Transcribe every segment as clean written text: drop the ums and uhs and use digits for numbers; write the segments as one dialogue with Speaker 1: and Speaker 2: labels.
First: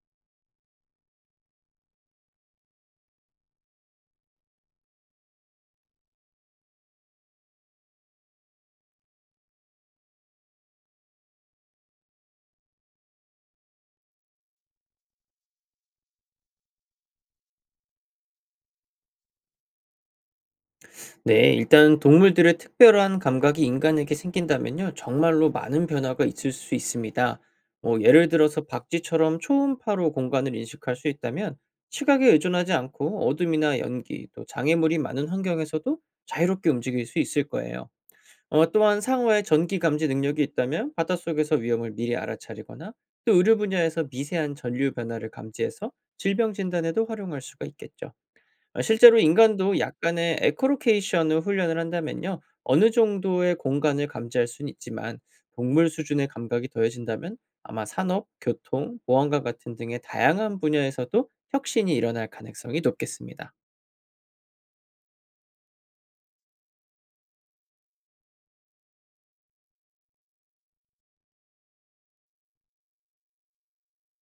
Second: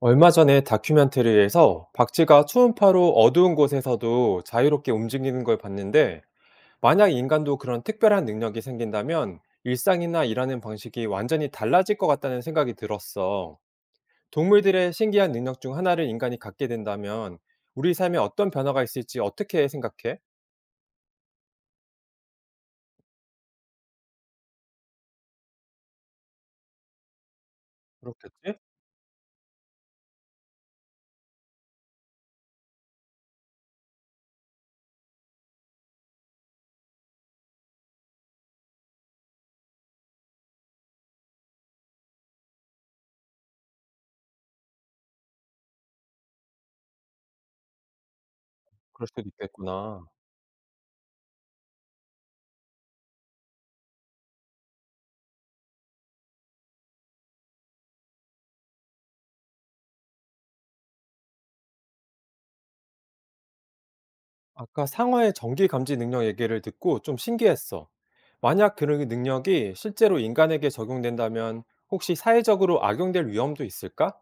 Speaker 1: 얼마 전에 다큐멘터리에서 박쥐가 초음파로 어두운 곳에서도 자유롭게 움직이는 걸 봤는데, 만약 인간도 그런 특별한 능력이 생긴다면 일상이나 일하는 방식이 완전히 달라질 것 같다는 생각이 들었어. 동물들의 신기한 능력 중 하나를 인간이 갖게 된다면 우리 삶에 어떤 변화가 있을지 어떻게 생각해?
Speaker 2: 네, 일단 동물들의 특별한 감각이 인간에게 생긴다면요, 정말로 많은 변화가 있을 수 있습니다. 뭐, 예를
Speaker 1: 그렇겠지?
Speaker 2: 들어서 박쥐처럼 초음파로 공간을 인식할 수 있다면 시각에 의존하지 않고 어둠이나 연기, 또 장애물이 많은 환경에서도 자유롭게 움직일 수 있을 거예요. 또한 상어의 전기 감지 능력이 있다면 바닷속에서 위험을 미리 알아차리거나 또 의료 분야에서 미세한 전류 변화를 감지해서 질병 진단에도 활용할 수가 있겠죠. 아,
Speaker 1: 그럴
Speaker 2: 실제로
Speaker 1: 수도
Speaker 2: 인간도
Speaker 1: 있겠구나.
Speaker 2: 약간의 에코로케이션 을 훈련을 한다면요, 어느 정도의 공간을 감지할 수는 있지만 동물 수준의 감각이 더해진다면 아마 산업, 교통, 보안과 같은 등의 다양한 분야에서도 혁신이 일어날 가능성이 높겠습니다.
Speaker 1: 아까 상어의 전기 감지 능력 얘기를 듣고 좀 신기했어. 만약 그 능력이 실제로 인간에게 적용된다면 혹시 사회적으로 악용될 위험도 있을까?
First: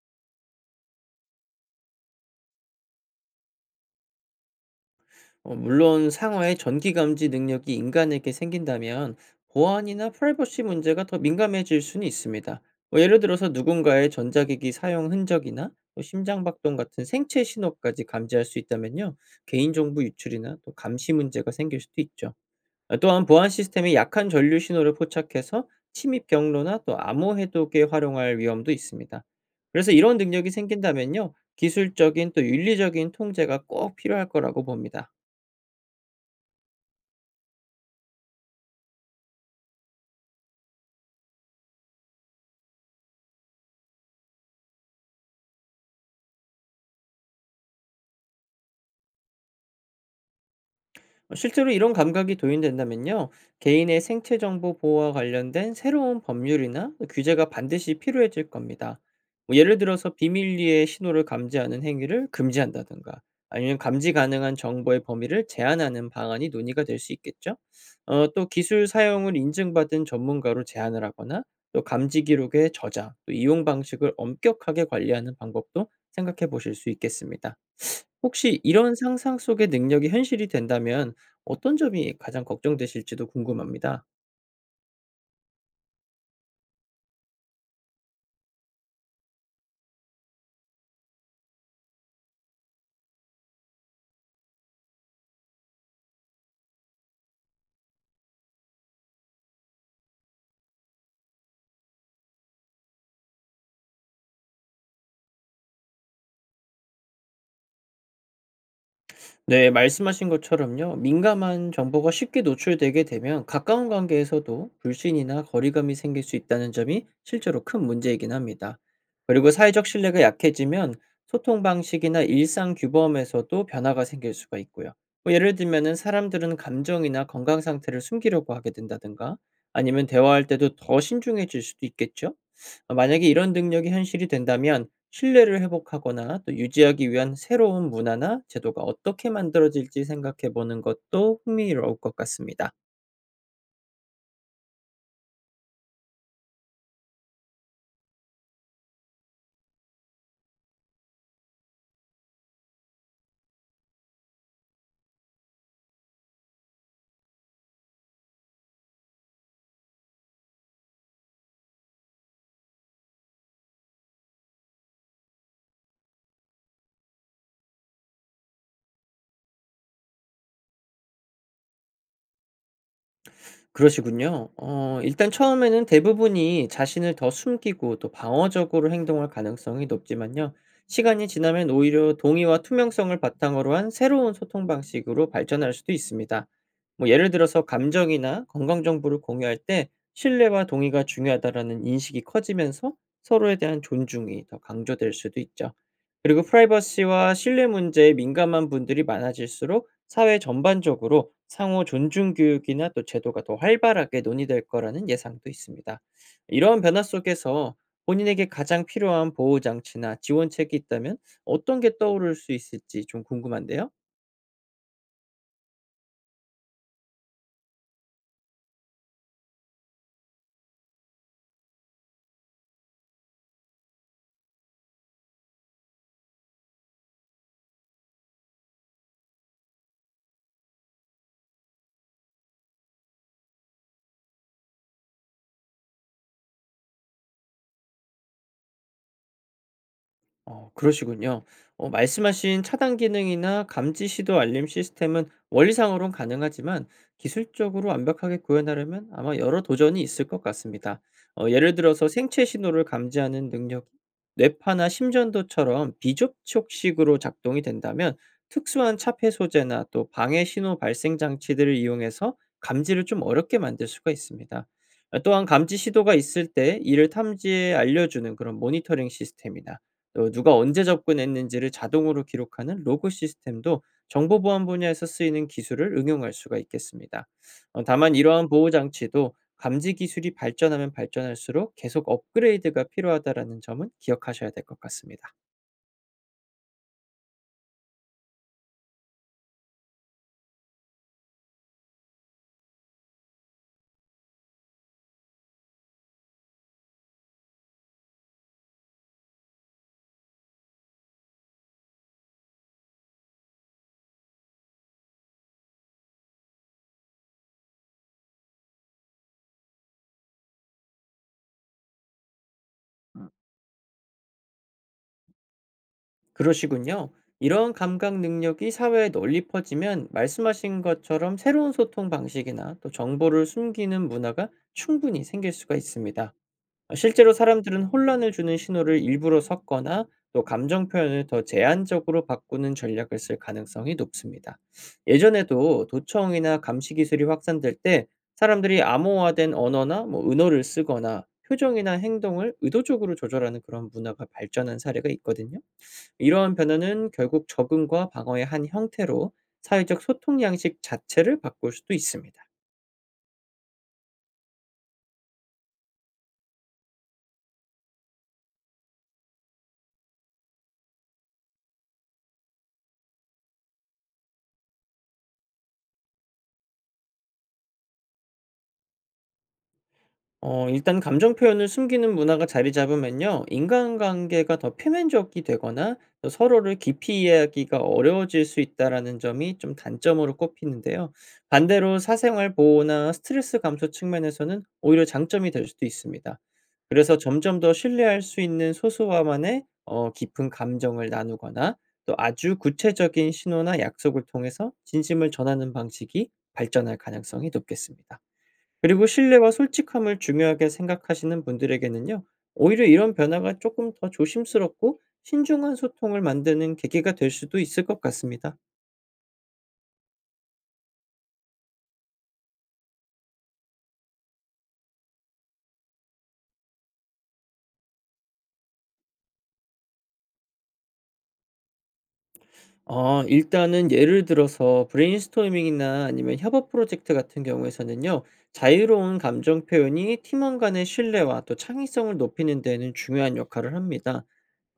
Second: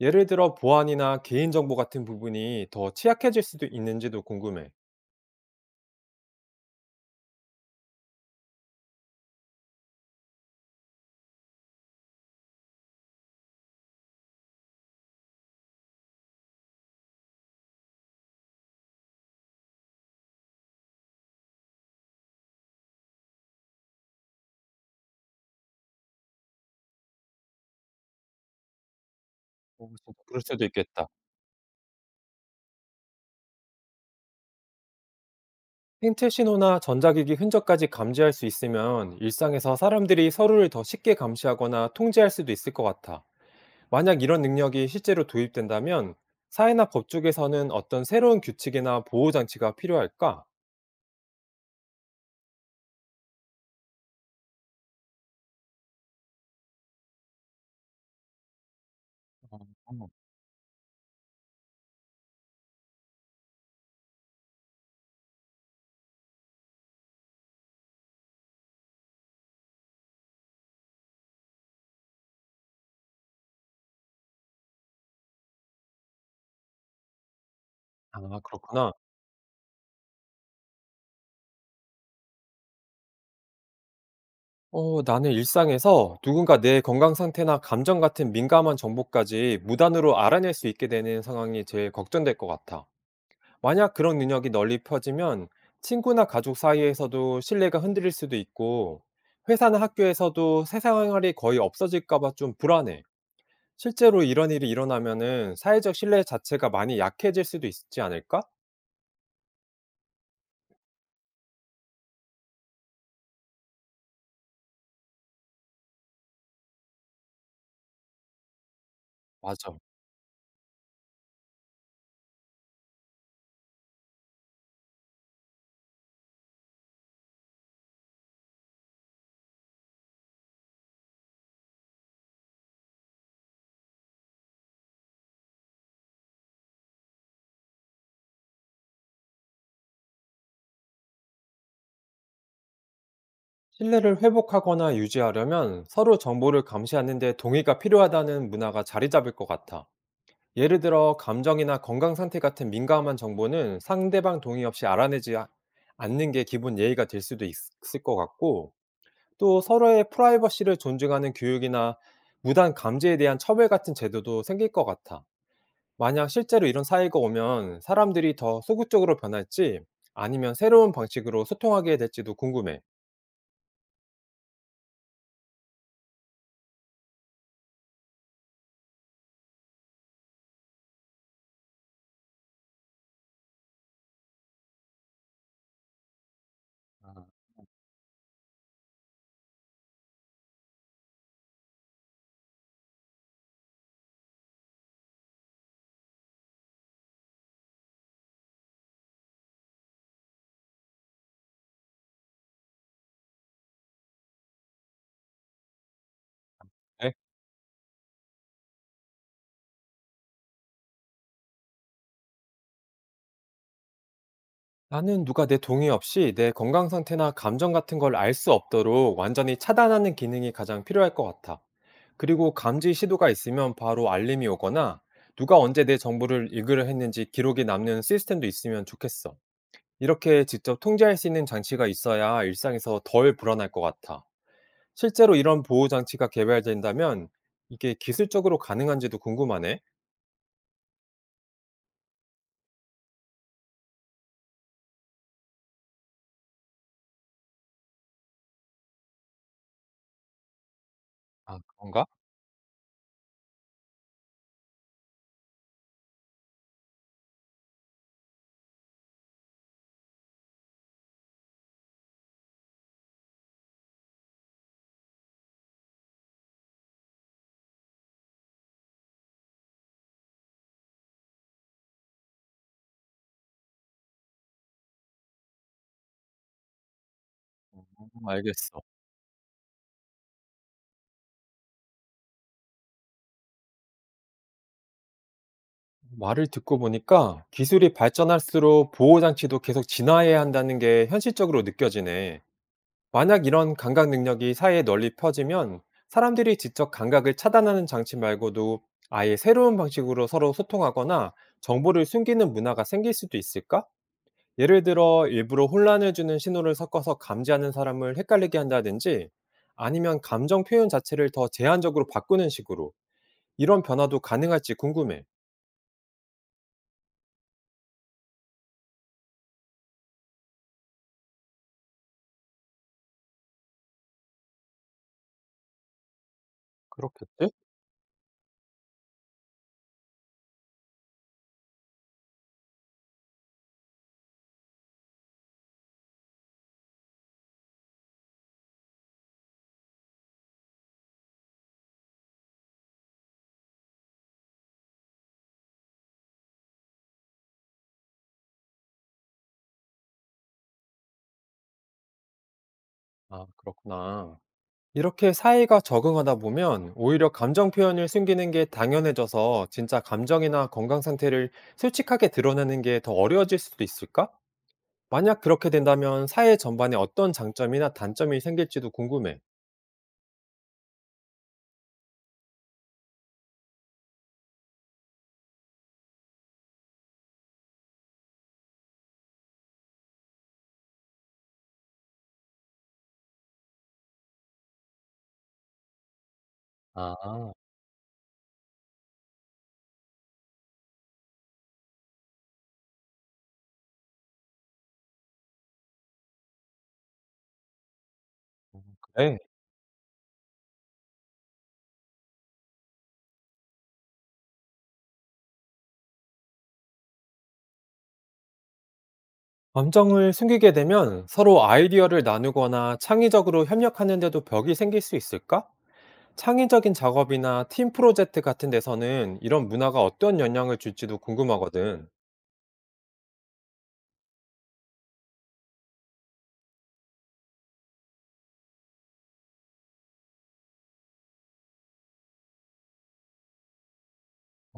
Speaker 1: 예를 들어 보안이나 개인정보 같은 부분이 더 취약해질 수도 있는지도 궁금해.
Speaker 2: 물론 상어의 전기 감지 능력이 인간에게 생긴다면 보안이나 프라이버시 문제가 더 민감해질 수는 있습니다. 뭐, 예를 들어서 누군가의 전자기기 사용 흔적이나 또 심장박동 같은 생체 신호까지 감지할 수 있다면요, 개인정보 유출이나 또 감시 문제가 생길 수도 있죠. 아, 또한 보안 시스템이 약한 전류 신호를 포착해서 침입 경로나 또 암호 해독에 활용할 위험도 있습니다. 그래서
Speaker 1: 진짜
Speaker 2: 이런
Speaker 1: 그럴
Speaker 2: 능력이
Speaker 1: 수도 있겠다.
Speaker 2: 생긴다면요, 기술적인 또 윤리적인 통제가 꼭 필요할 거라고 봅니다.
Speaker 1: 생체 신호나 전자기기 흔적까지 감지할 수 있으면 일상에서 사람들이 서로를 더 쉽게 감시하거나 통제할 수도 있을 것 같아. 만약 이런 능력이 실제로 도입된다면 사회나 법 쪽에서는 어떤 새로운 규칙이나 보호 장치가 필요할까?
Speaker 2: 실제로 이런 감각이 도입된다면요, 개인의 생체 정보 보호와 관련된 새로운 법률이나 규제가 반드시 필요해질 겁니다. 뭐,
Speaker 1: 어,
Speaker 2: 예를
Speaker 1: 어.
Speaker 2: 들어서 비밀리에 신호를 감지하는 행위를 금지한다든가, 아니면 감지 가능한 정보의 범위를 제한하는 방안이 논의가 될 수 있겠죠. 또 기술 사용을 인증받은 전문가로 제한을 하거나, 또 감지 기록의 저장, 또 이용 방식을 엄격하게 관리하는 방법도 생각해 보실 수 있겠습니다.
Speaker 1: 아,
Speaker 2: 혹시
Speaker 1: 그렇구나.
Speaker 2: 이런 상상 속의 능력이 현실이 된다면 어떤 점이 가장 걱정되실지도 궁금합니다.
Speaker 1: 나는 일상에서 누군가 내 건강 상태나 감정 같은 민감한 정보까지 무단으로 알아낼 수 있게 되는 상황이 제일 걱정될 것 같아. 만약 그런 능력이 널리 퍼지면 친구나 가족 사이에서도 신뢰가 흔들릴 수도 있고 회사나 학교에서도 세상활이 거의 없어질까 봐 좀 불안해. 실제로 이런 일이 일어나면은 사회적 신뢰 자체가 많이 약해질 수도 있지 않을까?
Speaker 2: 네, 말씀하신 것처럼요, 민감한 정보가 쉽게 노출되게 되면 가까운 관계에서도 불신이나 거리감이 생길 수 있다는 점이 실제로 큰 문제이긴 합니다. 그리고
Speaker 1: 맞아.
Speaker 2: 사회적 신뢰가 약해지면 소통 방식이나 일상 규범에서도 변화가 생길 수가 있고요. 뭐, 예를 들면은 사람들은 감정이나 건강 상태를 숨기려고 하게 된다든가, 아니면 대화할 때도 더 신중해질 수도 있겠죠. 만약에 이런 능력이 현실이 된다면 신뢰를 회복하거나 또 유지하기 위한 새로운 문화나 제도가 어떻게 만들어질지 생각해 보는 것도 흥미로울 것 같습니다.
Speaker 1: 신뢰를 회복하거나 유지하려면 서로 정보를 감시하는 데 동의가 필요하다는 문화가 자리 잡을 것 같아. 예를 들어 감정이나 건강 상태 같은 민감한 정보는 상대방 동의 없이 않는 게 기본 예의가 있을 것 같고 또 서로의 프라이버시를 존중하는 교육이나 무단 감지에 대한 처벌 같은 제도도 생길 것 같아. 만약 실제로 이런 사회가 오면 사람들이 더 소극적으로 변할지 아니면 새로운 방식으로 소통하게 될지도 궁금해.
Speaker 2: 그러시군요. 일단 처음에는 대부분이 자신을 더 숨기고 또 방어적으로 행동할 가능성이 높지만요, 시간이 지나면 오히려 동의와 투명성을 바탕으로 한 새로운 소통 방식으로 발전할 수도 있습니다. 뭐, 예를 들어서 감정이나 건강 정보를 공유할 때 신뢰와 동의가 중요하다라는 인식이 커지면서 서로에 대한 존중이 더 강조될 수도 있죠. 그리고 프라이버시와 신뢰 문제에 민감한 분들이 많아질수록 사회 전반적으로 상호 존중 교육이나 또 제도가 더 활발하게 논의될 거라는 예상도 있습니다. 이러한 변화
Speaker 1: 네?
Speaker 2: 속에서 본인에게 가장 필요한 보호 장치나 지원책이 있다면 어떤 게 떠오를 수 있을지 좀 궁금한데요.
Speaker 1: 나는 누가 내 동의 없이 내 건강 상태나 감정 같은 걸 알 수 없도록 완전히 차단하는 기능이 가장 필요할 것 같아. 그리고 감지 시도가 있으면 바로 알림이 오거나 누가 언제 내 정보를 읽으려 했는지 기록이 남는 시스템도 있으면 좋겠어. 이렇게 직접 통제할 수 있는 장치가 있어야 일상에서 덜 불안할 것 같아. 실제로 이런 보호 장치가 개발된다면 이게 기술적으로 가능한지도 궁금하네.
Speaker 2: 그러시군요. 말씀하신 차단 기능이나 감지 시도 알림 시스템은 원리상으론 가능하지만 기술적으로 완벽하게 구현하려면 아마 여러 도전이 있을 것 같습니다.
Speaker 1: 아,
Speaker 2: 예를
Speaker 1: 그런가?
Speaker 2: 들어서 생체 신호를 감지하는 능력이 뇌파나 심전도처럼 비접촉식으로 작동이 된다면 특수한 차폐 소재나 또 방해 신호 발생 장치들을 이용해서 감지를 좀 어렵게 만들 수가 있습니다. 또한 감지 시도가 있을 때 이를 탐지에 알려주는 그런 모니터링 시스템이나 또 누가 언제 접근했는지를 자동으로 기록하는 로그 시스템도 정보 보안 분야에서 쓰이는 기술을 응용할 수가 있겠습니다. 다만 이러한 보호
Speaker 1: 알겠어.
Speaker 2: 장치도 감지 기술이 발전하면 발전할수록 계속 업그레이드가 필요하다라는 점은 기억하셔야 될 것 같습니다.
Speaker 1: 말을 듣고 보니까 기술이 발전할수록 보호 장치도 계속 진화해야 한다는 게 현실적으로 느껴지네. 만약 이런 감각 능력이 사회에 널리 퍼지면 사람들이 직접 감각을 차단하는 장치 말고도 아예 새로운 방식으로 서로 소통하거나 정보를 숨기는 문화가 생길 수도 있을까? 예를 들어 일부러 혼란을 주는 신호를 섞어서 감지하는 사람을 헷갈리게 한다든지 아니면 감정 표현 자체를 더 제한적으로 바꾸는 식으로
Speaker 2: 음,
Speaker 1: 이런 변화도 가능할지 궁금해.
Speaker 2: 그러시군요. 이런 감각 능력이 사회에 널리 퍼지면 말씀하신 것처럼 새로운 소통 방식이나 또 정보를 숨기는 문화가 충분히 생길 수가 있습니다. 실제로
Speaker 1: 그렇겠지?
Speaker 2: 사람들은 혼란을 주는 신호를 일부러 섞거나 또 감정 표현을 더 제한적으로 바꾸는 전략을 쓸 가능성이 높습니다. 예전에도 도청이나 감시 기술이 확산될 때 사람들이 암호화된 언어나 뭐 은어를 쓰거나 표정이나 행동을 의도적으로 조절하는 그런 문화가 발전한 사례가 있거든요. 이러한 변화는 결국 적응과 방어의 한 형태로 사회적 소통 양식 자체를 바꿀 수도 있습니다.
Speaker 1: 아, 그렇구나. 이렇게 사회가 적응하다 보면 오히려 감정 표현을 숨기는 게 당연해져서 진짜 감정이나 건강 상태를 솔직하게 드러내는 게 더 어려워질 수도 있을까? 만약 그렇게 된다면 사회 전반에 어떤 장점이나 단점이 생길지도 궁금해.
Speaker 2: 일단 감정 표현을 숨기는 문화가 자리 잡으면요, 인간관계가 더 표면적이 되거나 또 서로를 깊이 이해하기가 어려워질 수 있다라는 점이 좀 단점으로 꼽히는데요. 반대로 사생활 보호나 스트레스 감소 측면에서는 오히려 장점이 될 수도 있습니다. 그래서
Speaker 1: 아,
Speaker 2: 점점 더 신뢰할 수 있는 소수와만의 깊은 감정을 나누거나 또 아주 구체적인 신호나 약속을 통해서 진심을 전하는 방식이 발전할 가능성이 높겠습니다. 그리고
Speaker 1: 그래.
Speaker 2: 신뢰와 솔직함을 중요하게 생각하시는 분들에게는요, 오히려 이런 변화가 조금 더 조심스럽고 신중한 소통을 만드는 계기가 될 수도 있을 것 같습니다.
Speaker 1: 감정을 숨기게 되면 서로 아이디어를 나누거나 창의적으로 협력하는데도 벽이 생길 수 있을까? 창의적인 작업이나 팀 프로젝트 같은 데서는 이런 문화가 어떤 영향을 줄지도 궁금하거든.
Speaker 2: 일단은 예를 들어서 브레인스토밍이나 아니면 협업 프로젝트 같은 경우에서는요, 자유로운 감정 표현이 팀원 간의 신뢰와 또 창의성을 높이는 데는 중요한 역할을 합니다.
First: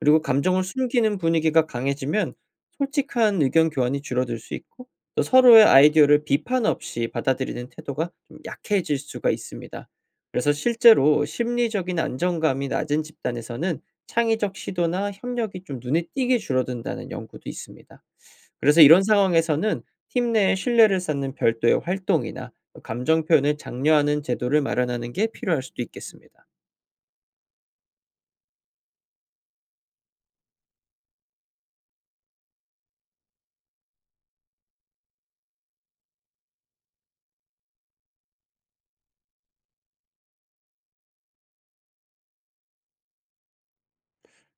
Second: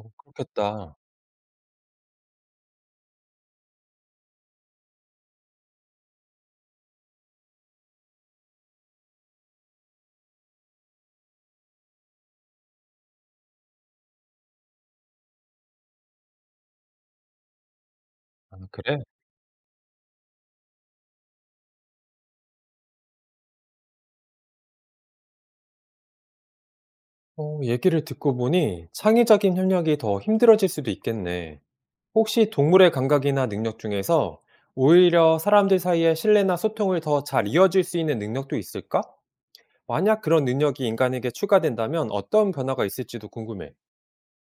Speaker 2: 그리고 감정을
Speaker 1: 그렇겠다.
Speaker 2: 숨기는 분위기가 강해지면 솔직한 의견 교환이 줄어들 수 있고 또 서로의 아이디어를 비판 없이 받아들이는 태도가 좀 약해질 수가 있습니다. 그래서 실제로 심리적인 안정감이 낮은 집단에서는 창의적 시도나 협력이 좀 눈에 띄게 줄어든다는 연구도 있습니다.
Speaker 1: 아,
Speaker 2: 그래서
Speaker 1: 그래?
Speaker 2: 이런 상황에서는 팀 내에 신뢰를 쌓는 별도의 활동이나 감정 표현을 장려하는 제도를 마련하는 게 필요할 수도 있겠습니다.
Speaker 1: 얘기를 듣고 보니 창의적인 협력이 더 힘들어질 수도 있겠네. 혹시 동물의 감각이나 능력 중에서 오히려 사람들 사이의 신뢰나 소통을 더 잘 이어질 수 있는 능력도 있을까? 만약 그런 능력이 인간에게 추가된다면 어떤 변화가 있을지도 궁금해.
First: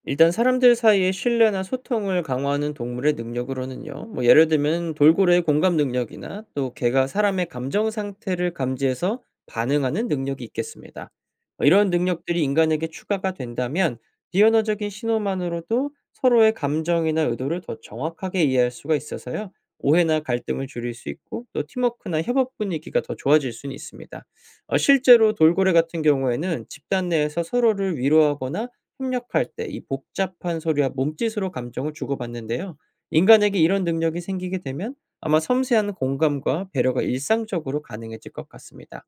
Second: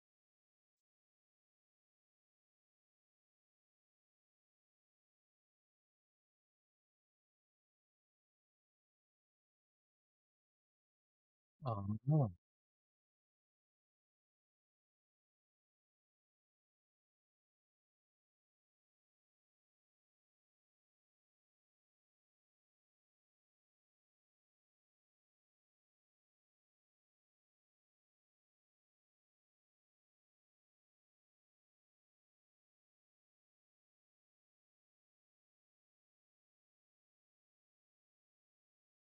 Speaker 2: 일단 사람들 사이의 신뢰나 소통을 강화하는 동물의 능력으로는요, 뭐 예를 들면 돌고래의 공감 능력이나 또 개가 사람의 감정 상태를 감지해서 반응하는 능력이 있겠습니다.
Speaker 1: 아,
Speaker 2: 이런
Speaker 1: 그거
Speaker 2: 능력들이 인간에게 추가가 된다면 비언어적인 신호만으로도 서로의 감정이나 의도를 더 정확하게 이해할 수가 있어서요, 오해나 갈등을 줄일 수 있고 또 팀워크나 협업 분위기가 더 좋아질 수는 있습니다. 실제로 돌고래 같은 경우에는 집단 내에서 서로를 위로하거나 협력할 때 이 복잡한 소리와 몸짓으로 감정을 주고받는데요, 인간에게 이런 능력이 생기게 되면 아마 섬세한 공감과 배려가 일상적으로 가능해질 것 같습니다.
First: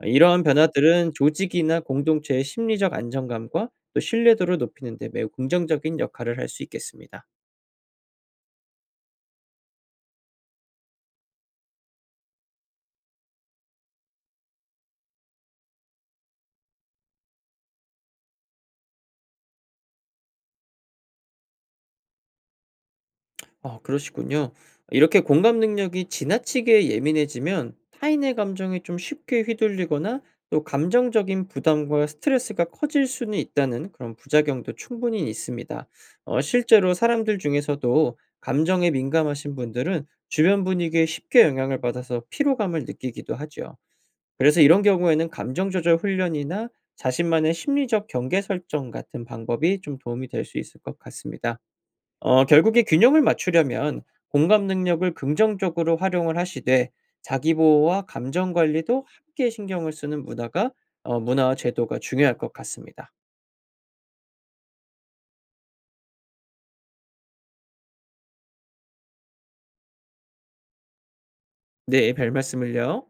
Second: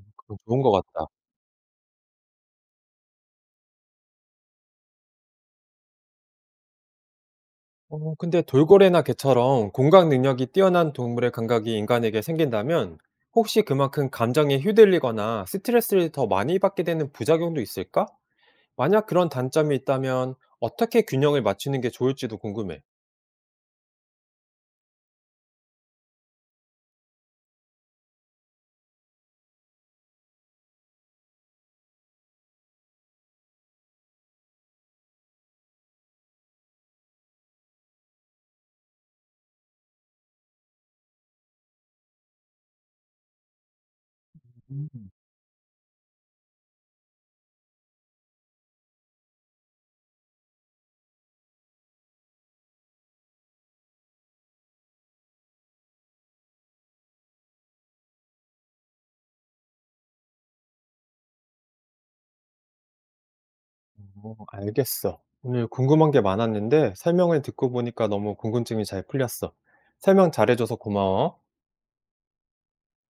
Speaker 2: 이러한
Speaker 1: 좋은 것 같다.
Speaker 2: 변화들은 조직이나 공동체의 심리적 안정감과 또 신뢰도를 높이는 데 매우 긍정적인 역할을 할 수 있겠습니다.
Speaker 1: 어 근데 돌고래나 개처럼 공각 능력이 뛰어난 동물의 감각이 인간에게 생긴다면 혹시 그만큼 감정에 휘둘리거나 스트레스를 더 많이 받게 되는 부작용도 있을까? 만약 그런 단점이 있다면 어떻게 균형을 맞추는 게 좋을지도 궁금해.
Speaker 2: 아, 그러시군요. 이렇게 공감 능력이 지나치게 예민해지면 타인의 감정에 좀 쉽게 휘둘리거나 또 감정적인 부담과 스트레스가 커질 수는 있다는 그런 부작용도 충분히 있습니다. 실제로 사람들 중에서도 감정에 민감하신 분들은 주변 분위기에 쉽게 영향을 받아서 피로감을 느끼기도 하죠. 그래서 이런
Speaker 1: 음.
Speaker 2: 경우에는 감정 조절 훈련이나 자신만의 심리적 경계 설정 같은 방법이 좀 도움이 될 수 있을 것 같습니다. 결국에 균형을 맞추려면 공감 능력을 긍정적으로 활용을 하시되 자기 보호와 감정 관리도 함께 신경을 쓰는 문화와 제도가 중요할 것 같습니다.
Speaker 1: 어 알겠어. 오늘 궁금한 게 많았는데 설명을 듣고 보니까 너무 궁금증이 잘 풀렸어. 설명 잘해줘서 고마워.
Speaker 2: 네, 별 말씀을요.